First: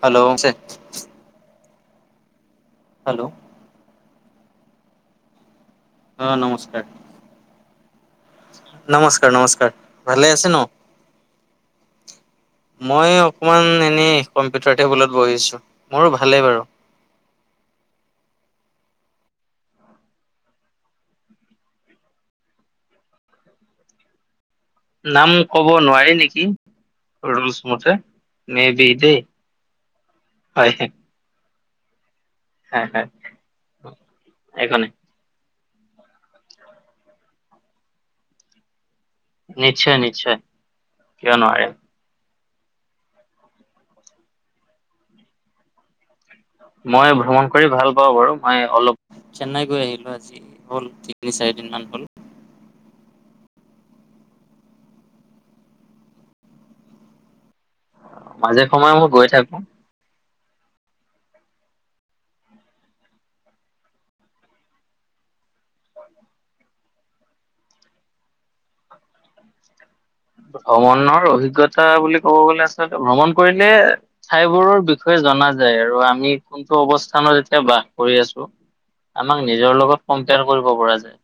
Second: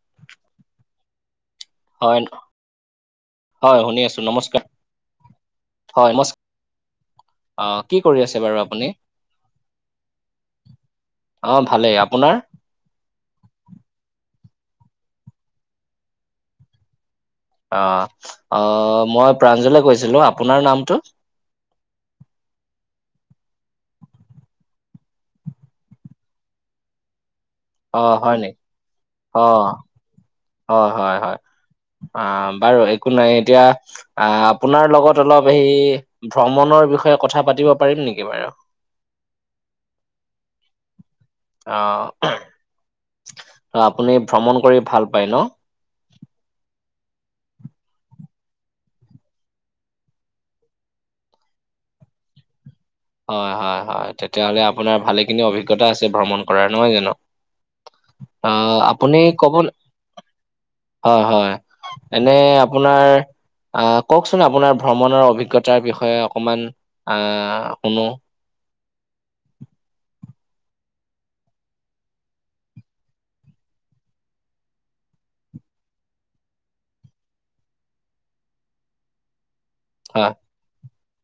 Hello শুনিছে? হয়। Hello. হয় শুনি আছো নমস্কাৰ। অ নমস্কাৰ, আহ কি কৰি আছে বাৰু আপুনি নমস্কাৰ, নমস্কাৰ, ভালে আছে ন? অ ভালেই। আপোনাৰ? মই অকমান এনেই কম্পিউটাৰ টেবুলত বহিছো। মোৰো ভালেই বাৰু। অ অ মই প্ৰাঞ্জলে কৈছিলো। আপোনাৰ নামটো? নাম ক'ব নোৱাৰি নেকি। ৰলছ মতে অ হয় নি মে বি দেই। অ হয় হয় হয় অ বাৰু হয় হয় একো নাই এতিয়া আহ একো আপোনাৰ নাই লগত অলপ হে ভ্ৰমণৰ বিষয়ে কথা পাতিব পাৰিম নেকি বাৰু? নিশ্চয় নিশ্চয় কিয় নোৱাৰে। অ আপুনি ভ্ৰমণ কৰি ভাল পায় ন? মই ভ্ৰমণ কৰি ভাল পাওঁ বাৰু, মই অলপ চেন্নাই গৈ আহিলো আজি। হ'ল তিনি চাৰিদিন মান হ'ল। হয় হয় হয় তেতিয়াহ'লে আপোনাৰ ভালেখিনি অভিজ্ঞতা আছে ভ্ৰমণ কৰাৰ নহয় জানো। অ মাজে সময়ে মই আপুনি গৈ কব থাকো হয় হয়। এনে আপোনাৰ আহ কওকচোন আপোনাৰ ভ্ৰমণৰ অভিজ্ঞতাৰ বিষয়ে অকমান আহ শুনো। ভ্ৰমণৰ অভিগতা বুলি ক'ব গলে আচলতে ভ্ৰমণ কৰিলে ঠাইবোৰৰ বিষয়ে জনা যায় আৰু আমি কোনটো অৱস্থানত এতিয়া বাস কৰি আছো। আমাক নিজৰ লগত হয় কম্পেয়াৰ কৰিব পৰা যায়।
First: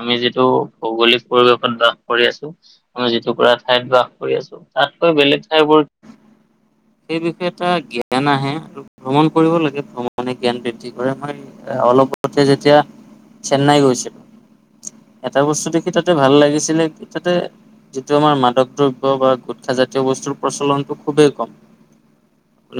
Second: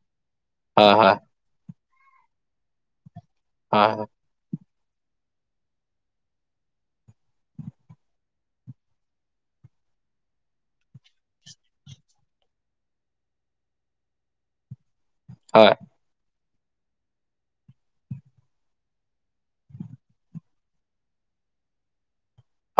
আমি যিটো হয় হয় ভৌগলিক পৰিৱেশত বাস কৰি আছো, আমি যিটুকুৰা হয় ঠাইত বাস আছো তাতকৈ বেলেগ ঠাইবোৰ সেই বিষয়ে এটা জ্ঞান আহে। ভ্ৰমণ কৰিব লাগে ভ্ৰমণে জ্ঞান বৃদ্ধি কৰে, মই অলপতে যেতিয়া চেন্নাই গৈছিলো। এটা বস্তু হয় দেখি তাতে ভাল লাগিছিলে কি তাতে এইটো আমাৰ মাদক দ্ৰব্য বা গোটখা জাতীয় বস্তুৰ প্ৰচলনটো খুবেই কম।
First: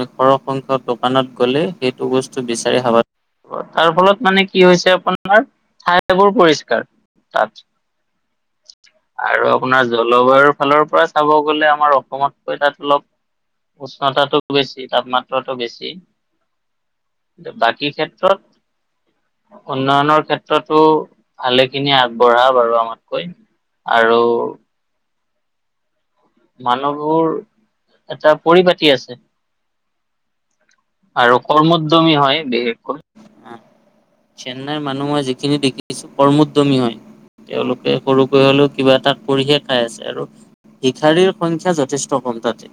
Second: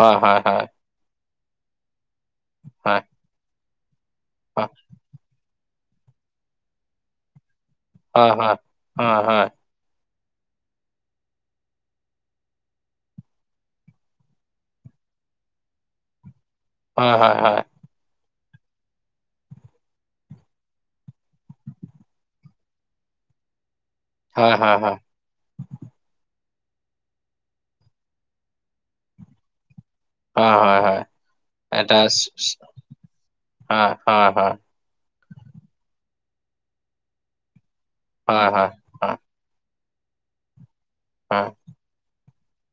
হয় হয় হয় দোকানত গলে সেইটো বস্তু বিচাৰে হয় [unintelligible] মানে কি হৈছে আপোনাৰ ঠাইবোৰ পৰিষ্কাৰ তাত। হয় হয় হয় আৰু হয়। আপোনাৰ জলবায়ুৰ ফালৰ পৰা চাব গ'লে আমাৰ অসমতকৈ তাত অলপ উষ্ণতাটো বেছি তাপমাত্ৰাটো বেছি। হয় হয় বাকী ক্ষেত্ৰত উন্নয়নৰ ক্ষেত্ৰতো ভালেখিনি আগবঢ়া বাৰু আমাতকৈ। আৰু হয় হয় হয় মানুহবোৰ এটা পৰিপাটি আছে। হয় হয় হয় আৰু এটা কৰ্মদ্যমী চ- হয় চ- বিশেষকৈ হয় হয় হয় চেন নাই মানুহ মই যিখিনি দেখিছো কৰ্মোদ্যমী হয়। তেওঁলোকে হয় সৰুকৈ হয় হ'লেও কিবা হয় এটা কৰি হে খাই আছে আৰু। ক্ষাৰীৰ সংখ্যা যথেষ্ট কম তাতে,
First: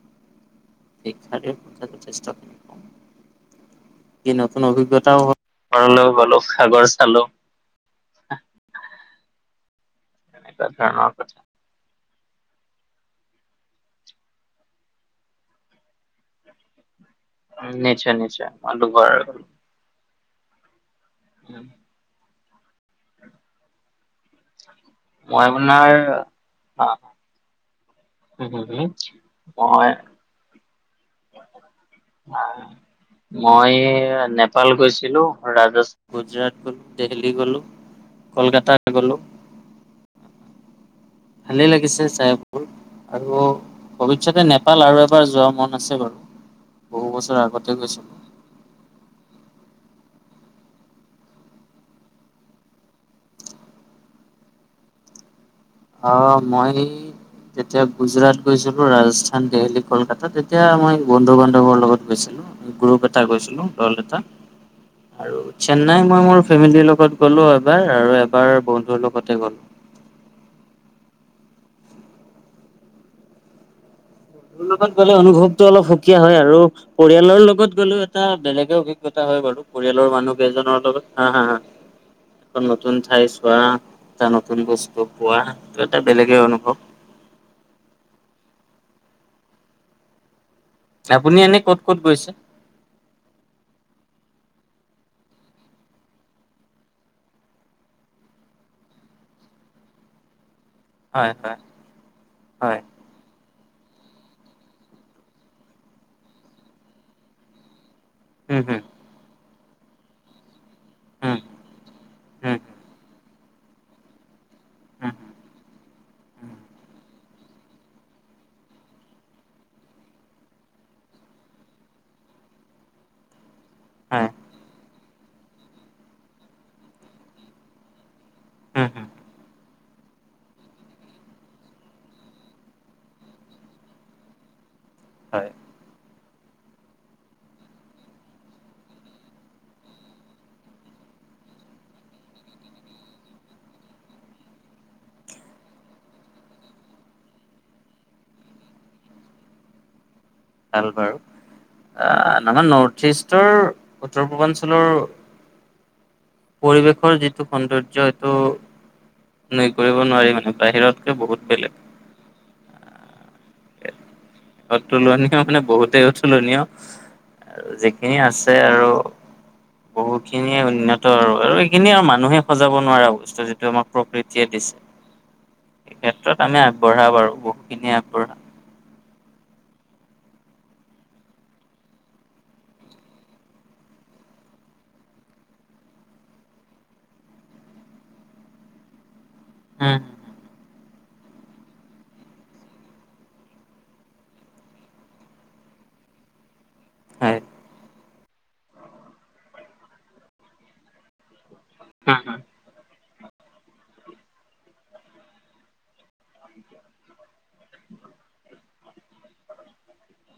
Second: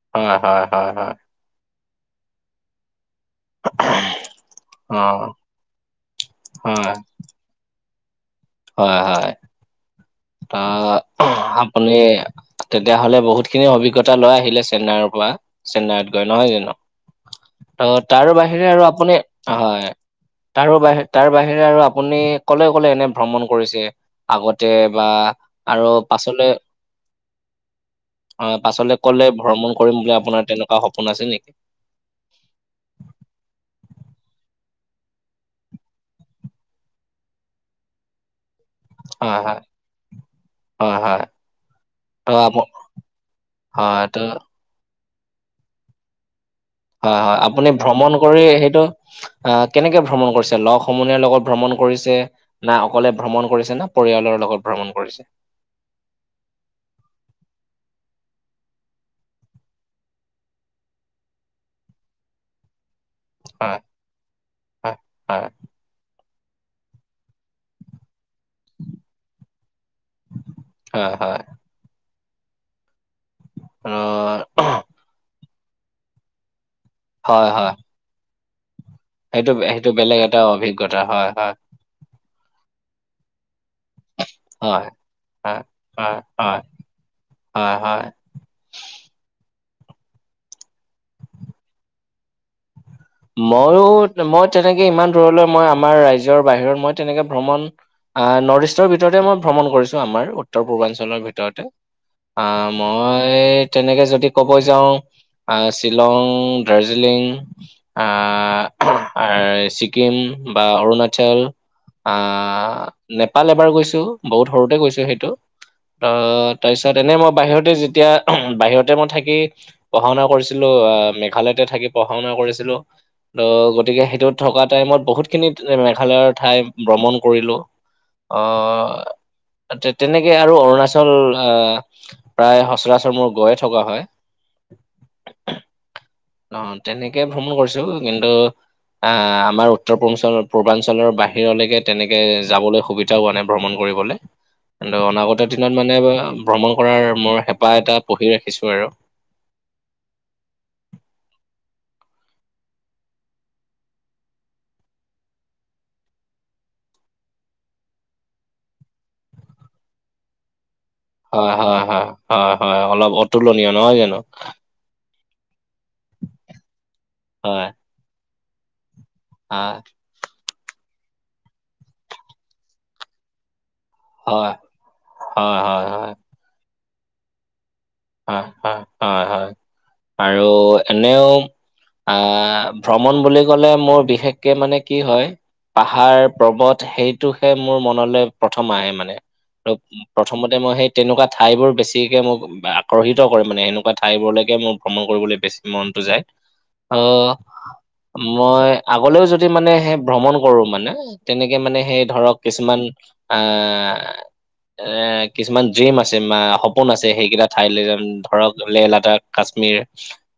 হয় হয় হয় হয় ভিক্ষাৰীৰ [unintelligible] কি নতুন অ অভিজ্ঞতাও হ'ল, ঘৰলৈ গ'লো, সাগৰ চালো। হয়-হয়, এনেকুৱা ত' ধৰণৰ কথা। আপুনি তেতিয়াহ'লে বহুতখিনি অভিজ্ঞতা লৈ আহিলে চেন্নাইৰ পৰা চেন্নাইত গৈ, নহয় জানো? অ নিশ্চয় তাৰো নিশ্চয় বাহিৰে মই আৰু দুবাৰ আপুনি, গলো হয়। তাৰো বাহি তাৰ বাহিৰে আৰু আপুনি কলে-কলে এনে ভ্ৰমণ কৰিছে? আগতে বা মই আপোনাৰ আৰু পাছলে অ' হম হয় হম হম পাছলে কলে ভ্ৰমণ মই কৰিম বুলি আপোনাৰ তেনেকুৱা সপোন আছিল নেকি? আহ [inaudible] মই নেপাল গৈছিলো, ৰাজছ, গুজৰাট গ'লো, দেহিলি গ'লো। কলকাতাত গ'লো। হয়- হয়, হয়-হয়। ভালেই লাগিছে চাইবোৰ আৰু হয় ত ভৱিষ্যতে নেপাল আৰু এবাৰ যোৱা মন আছে বাৰু। বহু হয়, বছৰ হয় আপুনি আগতে গৈছিলো ভ্ৰমণ কৰি সেইটো আহ কেনেকে ভ্ৰমণ কৰিছে? লগ সমনীয়াৰ লগত ভ্ৰমণ কৰিছে না অকলে ভ্ৰমণ কৰিছে, না পৰিয়ালৰ লগত ভ্ৰমণ কৰিছে? অ মই তেতিয়া গুজৰাট গৈছিলোঁ, ৰাজস্থান, দেল্হী, কলকাত তেতিয়া মই বন্ধু-বান্ধৱৰ লগত গৈছিলোঁ। গ্ৰুপ এটা গৈছিলো হয় দল এটা হয় আৰু হয় চেন্নাই মই মোৰ ফেমিলিৰ লগত গ'লো এবাৰ আৰু এবাৰ বন্ধুৰ লগতে গ'লো। হয়, হয়। [unintelligible] লগত গলে অনুভৱটো অলপ সুকীয়া হয় আৰু পৰিয়ালৰ হয় হয় লগত গ'লেও এটা বেলেগে অভিজ্ঞ গতা হয় সেইটো বাৰু সেইটো পৰিয়ালৰ বেলেগ মানুহ এটা কেইজনৰ অভিজ্ঞতা লগত, হয় হয় হা-হা-হা। আকৌ নতুন ঠাই চোৱা এটা নতুন হয় বস্তু পোৱা হয়, ত' এটা হয়, বেলেগে হয়, অনুভৱ। হয়, হয়। আপুনি এনে ক'ত ক'ত গৈছে? ময়ো মই তেনেকে ইমান দূৰলৈ মই আমাৰ ৰাইজৰ বাহিৰত মই তেনেকে ভ্ৰমণ নৰ্থ-ইষ্টৰ ভিতৰতে মই ভ্ৰমণ কৰিছোঁ আমাৰ উত্তৰ পূৰ্বাঞ্চলৰ হয় হয় ভিতৰতে। অ হয় মই মই তেনেকে যদি ক'ব যাওঁ শ্বিলং, দাৰ্জিলিং উম হুম আহ আৰ ছিকিম। বা অৰুণাচল উম হুম আহ নেপাল এবাৰ গৈছো। বহুত সৰুতে গৈছো হুম সেইটো। হুম ত' তাৰপিছত এনেই মই বাহিৰতে যেতিয়া বাহিৰতে মই থাকি পঢ়া-শুনা কৰিছিলোঁ মেঘালয়তে থাকি পঢ়া-শুনা কৰিছিলোঁ। ত গতিকে সেইটো হয় থকা টাইমত বহুতখিনি মেঘালয়ৰ ঠাই ভ্ৰমণ কৰিলো। অ। উম হুম তেনেকে আৰু অৰুণাচল আহ প্ৰায় সচৰাচৰ মোৰ গৈয়ে থকা হয়। হয়। অ তেনেকে ভ্ৰমণ কৰিছো কিন্তু। আহ আমাৰ উত্তৰ পূৰ্বঞ্চল-পূৰ্বাঞ্চলৰ বাহিৰলৈকে তেনেকে যাবলৈ সুবি [unintelligible] নাই ভ্ৰমণ কৰিবলে। কিন্তু অনাগত দিনত মানে ভ্ৰমণ কৰাৰ মোৰ হেঁপাহ এটা পহি ৰাখিছোঁ আৰু। ভাল বাৰু। অ আমাৰ নৰ্থ-ইষ্টৰ উত্তৰ পূৰ্বাঞ্চলৰ পৰিৱেশৰ যিটো সৌন্দৰ্য এইটো- নই কৰিব নোৱাৰি মানে বাহিৰত। হয়, হয়, হয়, হয়, হয় অলপ অতুলনীয় নহয় জানো। অতুলনীয় মানে বহুতেই অতুলনীয় আৰু যিখিনি আছে আৰু। অঁ। বহুতখিনিয়ে উন্নত আৰু এইখিনিয়েই আৰু মানুহে সজাব নোৱাৰা বস্তু যিটো আমাক। প্ৰকৃতিয়ে হয়, দিছে, হয়, হয়, এই হয়, ক্ষেত্ৰত আমি আগবঢ়া পাৰো বহুখিনি আগবঢ়ায় বাৰু। হয়, হয়, হয় আৰু এনেও। আহ ভ্ৰমণ বুলি ক'লে মোৰ বিশেষকে মানে কি হয়। পাহাৰ পৰ্বত সেইটোহে মোৰ মনলৈ প্ৰথম আহে মানে। আৰু প্ৰথমতে মই সেই তেনেকুৱা ঠাইবোৰ বেছিকে মোক- আকৰ্ষিত কৰে মানে সেনেকুৱা ঠাইবোৰলৈকে মোৰ ভ্ৰমণ কৰিবলৈ বেছি মনতটো যায়। অ, হয়। মই আগলেও যদি মানে সেই ভ্ৰমণ কৰো মানে। তেনেকে মানে সেই ধৰক কিছুমান আ এ কিছুমান। ড্ৰিম আছে বা সপোন আছে সেইকেইটা ঠাইলৈ ধৰক লেহ লাডাখ, কাশ্মীৰ-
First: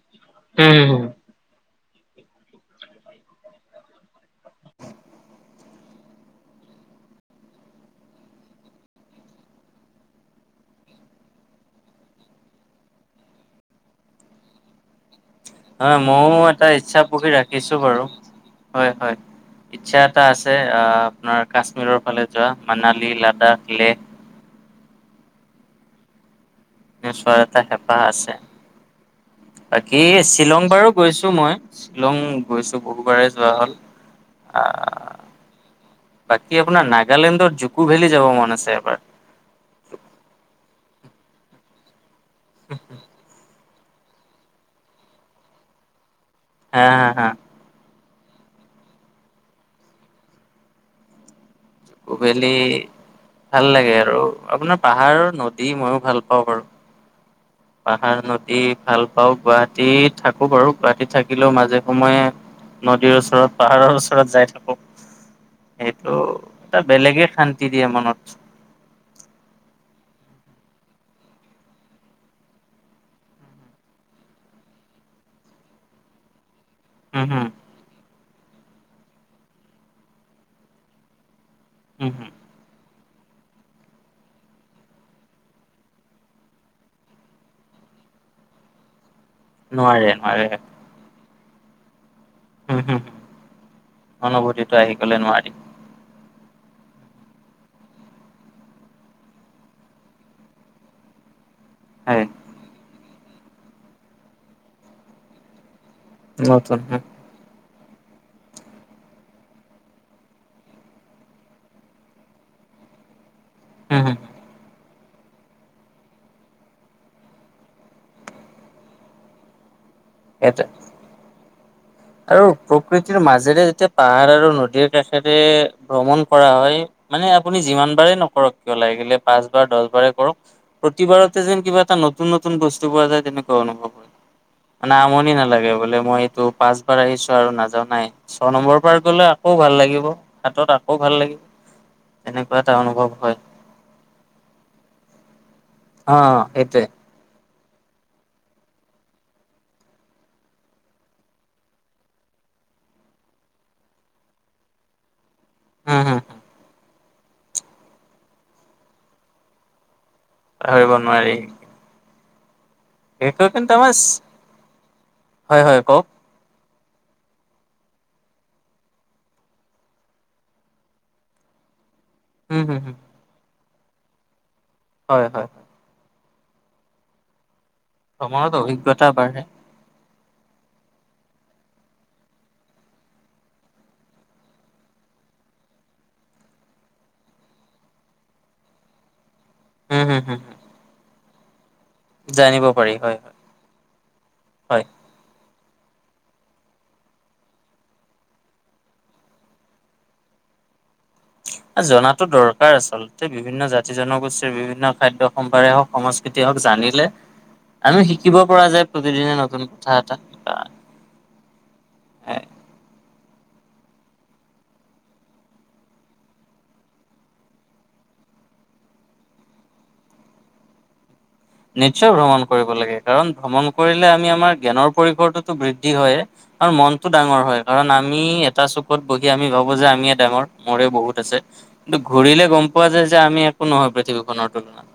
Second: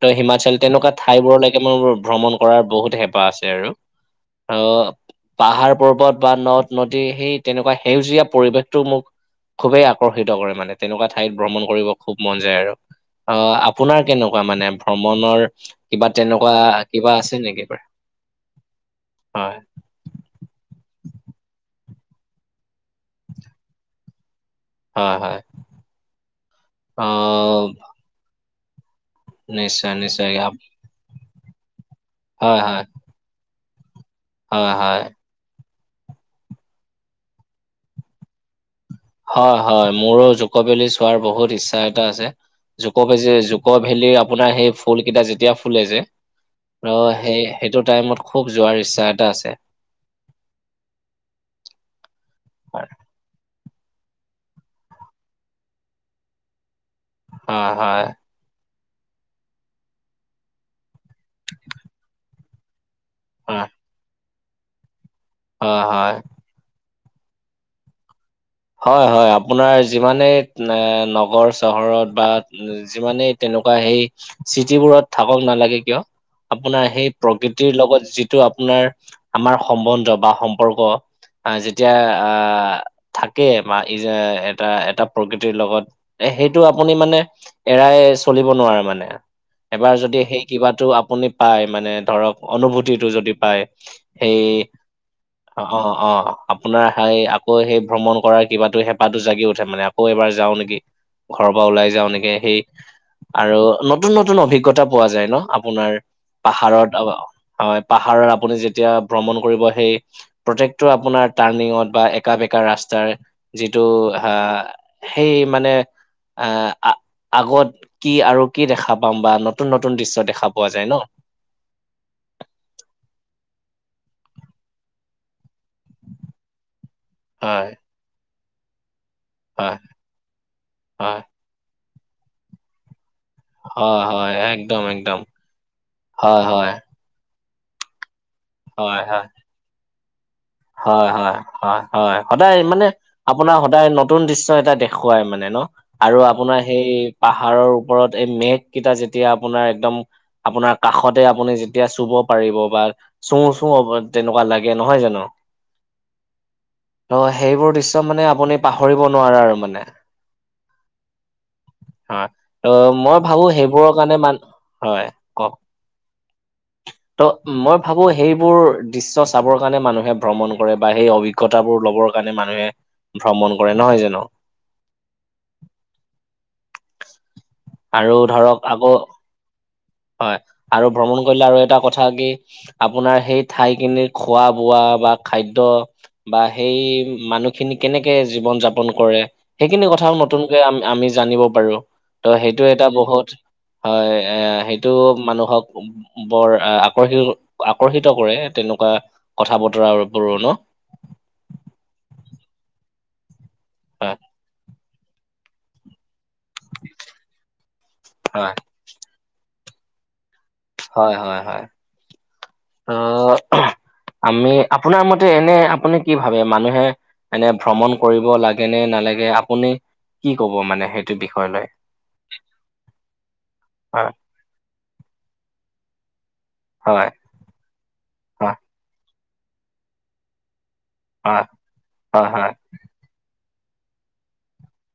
ত হিমাচল তেনেকোৱা উম। ঠাইবোৰলৈকে মোৰ ভ্ৰমণ কৰাৰ বহুত হেঁপাহ আছে আৰু। অ পাহাৰ পৰ্বত বা নদ নদী সেই তেনেকোৱা সেউজীয়া পৰিৱেশটো মোক- খুবেই আকৰ্ষিত কৰে মানে তেনেকোৱা ঠাইত ভ্ৰমণ কৰিব। খুব মন যায় আৰু, অঁ আপোনাৰ কেনেকোৱা মানে ভ্ৰমণৰ। হয় কিবা ময়ো তেনেকুৱা এটা ইচ্ছা কিবা পুহি আছে নেকি ৰাখিছো বাৰু হয় হয়। ইচ্ছা এটা আছে আপোনাৰ কাশ্মীৰৰ ফালে যোৱা মানালী লাডাখ লেখ। হয়, হয়। চোৱাৰ এটা অ', হেঁপাহ আছে, নিশ্চয় বাকী নিশ্চয় আপ- শ্বিলং বাৰো গৈছো মই। শ্বিলং হয় গৈছোঁ হয় বহুবাৰে যোৱা হ'ল অ। হয় হয়। বাকী আপোনাৰ নাগালেণ্ডৰ জুকু ভেলী যাব মন আছে এবাৰ। হয়, হয় মোৰো জুকো বেলি চোৱাৰ বহুত ইচ্ছা এটা আছে, জুকো বেলি জু- জকো ভেলিৰ আপোনাৰ সেই ফুল কেইটা যেতিয়া ফুলে যে হা হা অঁ হা। সেই। সেইটো টাইমত খুব যোৱাৰ ইচ্ছা এটা আছে। জকুভেলি হয় ভাল লাগে আৰু আপোনাৰ পাহাৰ নদী মইও ভাল পাওঁ বাৰু। হয় হয় পাহাৰ নদী ভাল পাও গুৱাহাটী থাকো বাৰু গুৱাহাটীত থাকিলেও মাজে সময়ে। নদীৰ ওচৰত হয় পাহাৰৰ ওচৰত যাই থাকো। হয়। হয়। সেইটো- এটা বেলেগে শান্তি দিয়ে মনত। হয় হয় আপোনাৰ যিমানে এ নগৰ চহৰত বা- যিমানেই তেনেকোৱা সেই চিটিবোৰত থাকক নালাগে কিয়? আপোনাৰ সেই উম হুম প্ৰকৃতিৰ লগত যি- টো আপোনাৰ আমাৰ সম্বন্ধ বা সম্পৰ্ক যেতিয়া উম হুম আহ- থাকে বা ই যে এটা এটা প্ৰকৃতিৰ লগত এ সেইটো আপুনি মানে- এৰাই চলিব নোৱাৰে মানে এবাৰ নোৱাৰে যদি সেই নোৱাৰে কিবাটো আপুনি পাই মানে ধৰক। হুম হুম অনুভূতিটো যদি পায় সেই- অনুভূতিটো আহি গ'লে নোৱাৰি অঁ অ', অ', আপোনাৰ হেই আকৌ সেই ভ্ৰমণ কৰাৰ কিবাতো হেপাতো জাগি উঠে মানে আকৌ এবাৰ যাও নেকি ঘৰৰ পৰা ওলাই। যাওঁ হয় নেকি সেই আৰু নতুন -নতুন অভিজ্ঞতা পোৱা যায় ন' আপোনাৰ নতুন পাহাৰত [unintelligible] হয় পাহাৰত আপুনি যেতিয়া ভ্ৰমণ কৰিব সেই প্ৰত্যেকটো আপোনাৰ টাৰ্ণিঙত বা একা -বেকা ৰাস্তাৰ যিটো হম হম হা সেই মানে- আহ আগত কি আৰু কি দেখা পাম বা নতুন নতুন দৃশ্য দেখা এটা পোৱা যায় ন। আৰু প্ৰকৃতিৰ মাজেৰে যেতিয়া পাহাৰ আৰু নদীৰ কাষেৰে ভ্ৰমণ কৰা হয়। মানে আপুনি হয়। যিমান বাৰে নকৰক কিয় লাগিলে পাঁচ বাৰ হয় দহ বাৰে কৰক, হয় প্ৰতিবাৰত- যেন কিবা এটা নতুন নতুন বস্তু পোৱা যায় তেনেকা। হয় [unintelligible] হয় একদম মানে একদম আমনি নালাগে বোলে মই এইটো হয় হয় পাচ পাৰা আহিছো আৰু নাজাও নাই ছ নম্বৰ পাৰ কৰিলে আকৌ ভাল লাগিব। হাতত আকৌ ভাল লাগিব হয়-হয়- হয়- হয় তেনেকুৱা সদায় এটা মানে অনুভৱ হয় আপোনাৰ সদায় ন নতুন দৃশ্য এটা দেখুৱাই মানে ন' অ আৰু আপোনাৰ সেইটোৱে হেই পাহাৰৰ ওপৰত এই মেঘ কেইটা যেতিয়া আপোনাৰ একদম আপোনাৰ কাষতে আপুনি যেতিয়া চুব পাৰিব বা চুও -চুও অব তেনেকোৱা লাগে নহয় জানো? উম, হম ত'সেইবোৰ দৃশ্য মানে আপুনি পাহৰিব নোৱাৰে আৰু মানে। পাহৰিব নোৱাৰি। হয় ত' মই ভাবো বিশেষকৈ কিন্তু সেইবোৰৰ আমাৰ কাৰণে মান হয় ক'ক? হয় হয় কওক ত' মই ভাবো সেইবোৰ দৃশ্য চাবৰ কাৰণে মানুহে ভ্ৰমণ কৰে বা সেই অভিজ্ঞতাবোৰ লবৰ কাৰণে উম মানুহে হম হম ভ্ৰমণ কৰে নহয় জানো? হয়- হয় আৰু ভ্ৰমণত ধৰক আকৌ অভিজ্ঞতা বাঢ়ে হয় আৰু ভ্ৰমণ কৰিলে আৰু এটা কথা কি আপোনাৰ সেই ঠাইখিনিৰ খোৱা -বোৱা বা খাদ্য বা সেই মানুহখিনি কেনেকে জীৱন যাপন কৰে সেইখিনি উম কথাও হম হম নতুনকে আম-আমি জানিব পাৰো ত ' সেইটো জানিব এটা পাৰি হয় বহুত হয়। হয় এ সেইটো হয় মানুহক বৰ আকৰ্ষিত -আকৰ্ষিত কৰে তেনেকুৱা কথা বতৰা বোৰো ন? এ জনাতো দৰকাৰ আচলতে বিভিন্ন জাতি- হয় জনগোষ্ঠীৰ বিভিন্ন খাদ্য সম্পাৰে হওক, সংস্কৃতিয় হওক, জানিলে আমি শিকিব হয় পৰা যে প্ৰতিদিনে নতুন কথা এটা হয়- হয়-হয় [unintelligible] আমি আপোনাৰ মতে এনে আপুনি কি ভাবে মানুহে এনে ভ্ৰমণ কৰিব লাগে নে নালাগে আপুনি কি ক'ব মানে সেইট এইটো বিষয় লয়। নিশ্চয় ভ্ৰমণ কৰিব লাগে কাৰণ ভ্ৰমণ কৰিলে হয় আমি আমাৰ জ্ঞানৰ পৰিসৰটোতো বৃদ্ধি হয়ে আৰু হয় মনটো ডাঙৰ হয় কাৰণ আমি হয় এটা চুকত বহি আমি ভাবো যে আমিয়ে ডাঙৰ মোৰে বহুত [unintelligible] হয় কিন্তু হয় ঘূৰিলে গম পোৱা যায় যে আমি একো নহয় পৃথিৱীখনৰ তুলনাত।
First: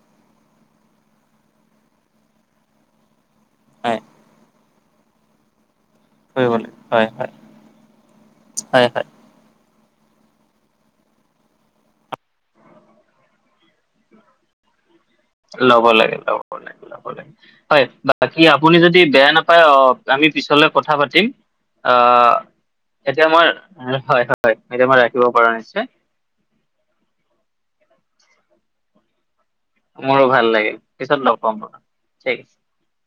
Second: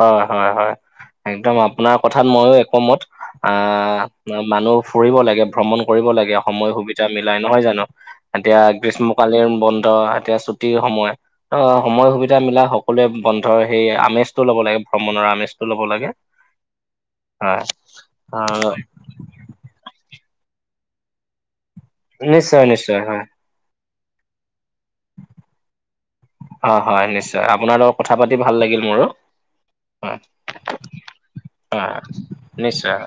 অহ, হয় -হয় একদম আপোনাৰ কথাত ময়ো একমত হয় আহ, মানুহ ফুৰিব লাগে, ভ্ৰমণ কৰিব লাগে ফুৰিবলৈ সময় সুবিধা হয় হয় মিলাই নহয় জানো এতিয়া হয় হয়। গ্ৰীষ্ম কালীন বন্ধ এতিয়া ছুটিৰ সময় অ, সময় সুবিধা মিলাই সকলোৱে বন্ধৰ সেই আমেজটো লব লাগে ভ্ৰমণৰ আম ল'ব লাগে -ল'ব লাগে -ল'ব লাগে হয় অ বাকী আপুনি যদি তি বেয়া নাপায় অ, আমি পিছলৈ কথা পাতিম আহ, নিশ্চয় নিশ্চয় হয় এতিয়া মই [unintelligible] হয়- হয় এতিয়া মই ৰাখিব পাৰো‌‌ নিশ্চয়? হয় -হয় নিশ্চয় আপোনাৰ লগত কথা পাতি ভাল লাগিল মোৰো। মোৰো ভাল লাগিল পিছত লগ পাম বাৰু ঠিক আছে [unintelligible] নিশ্চয় হয়।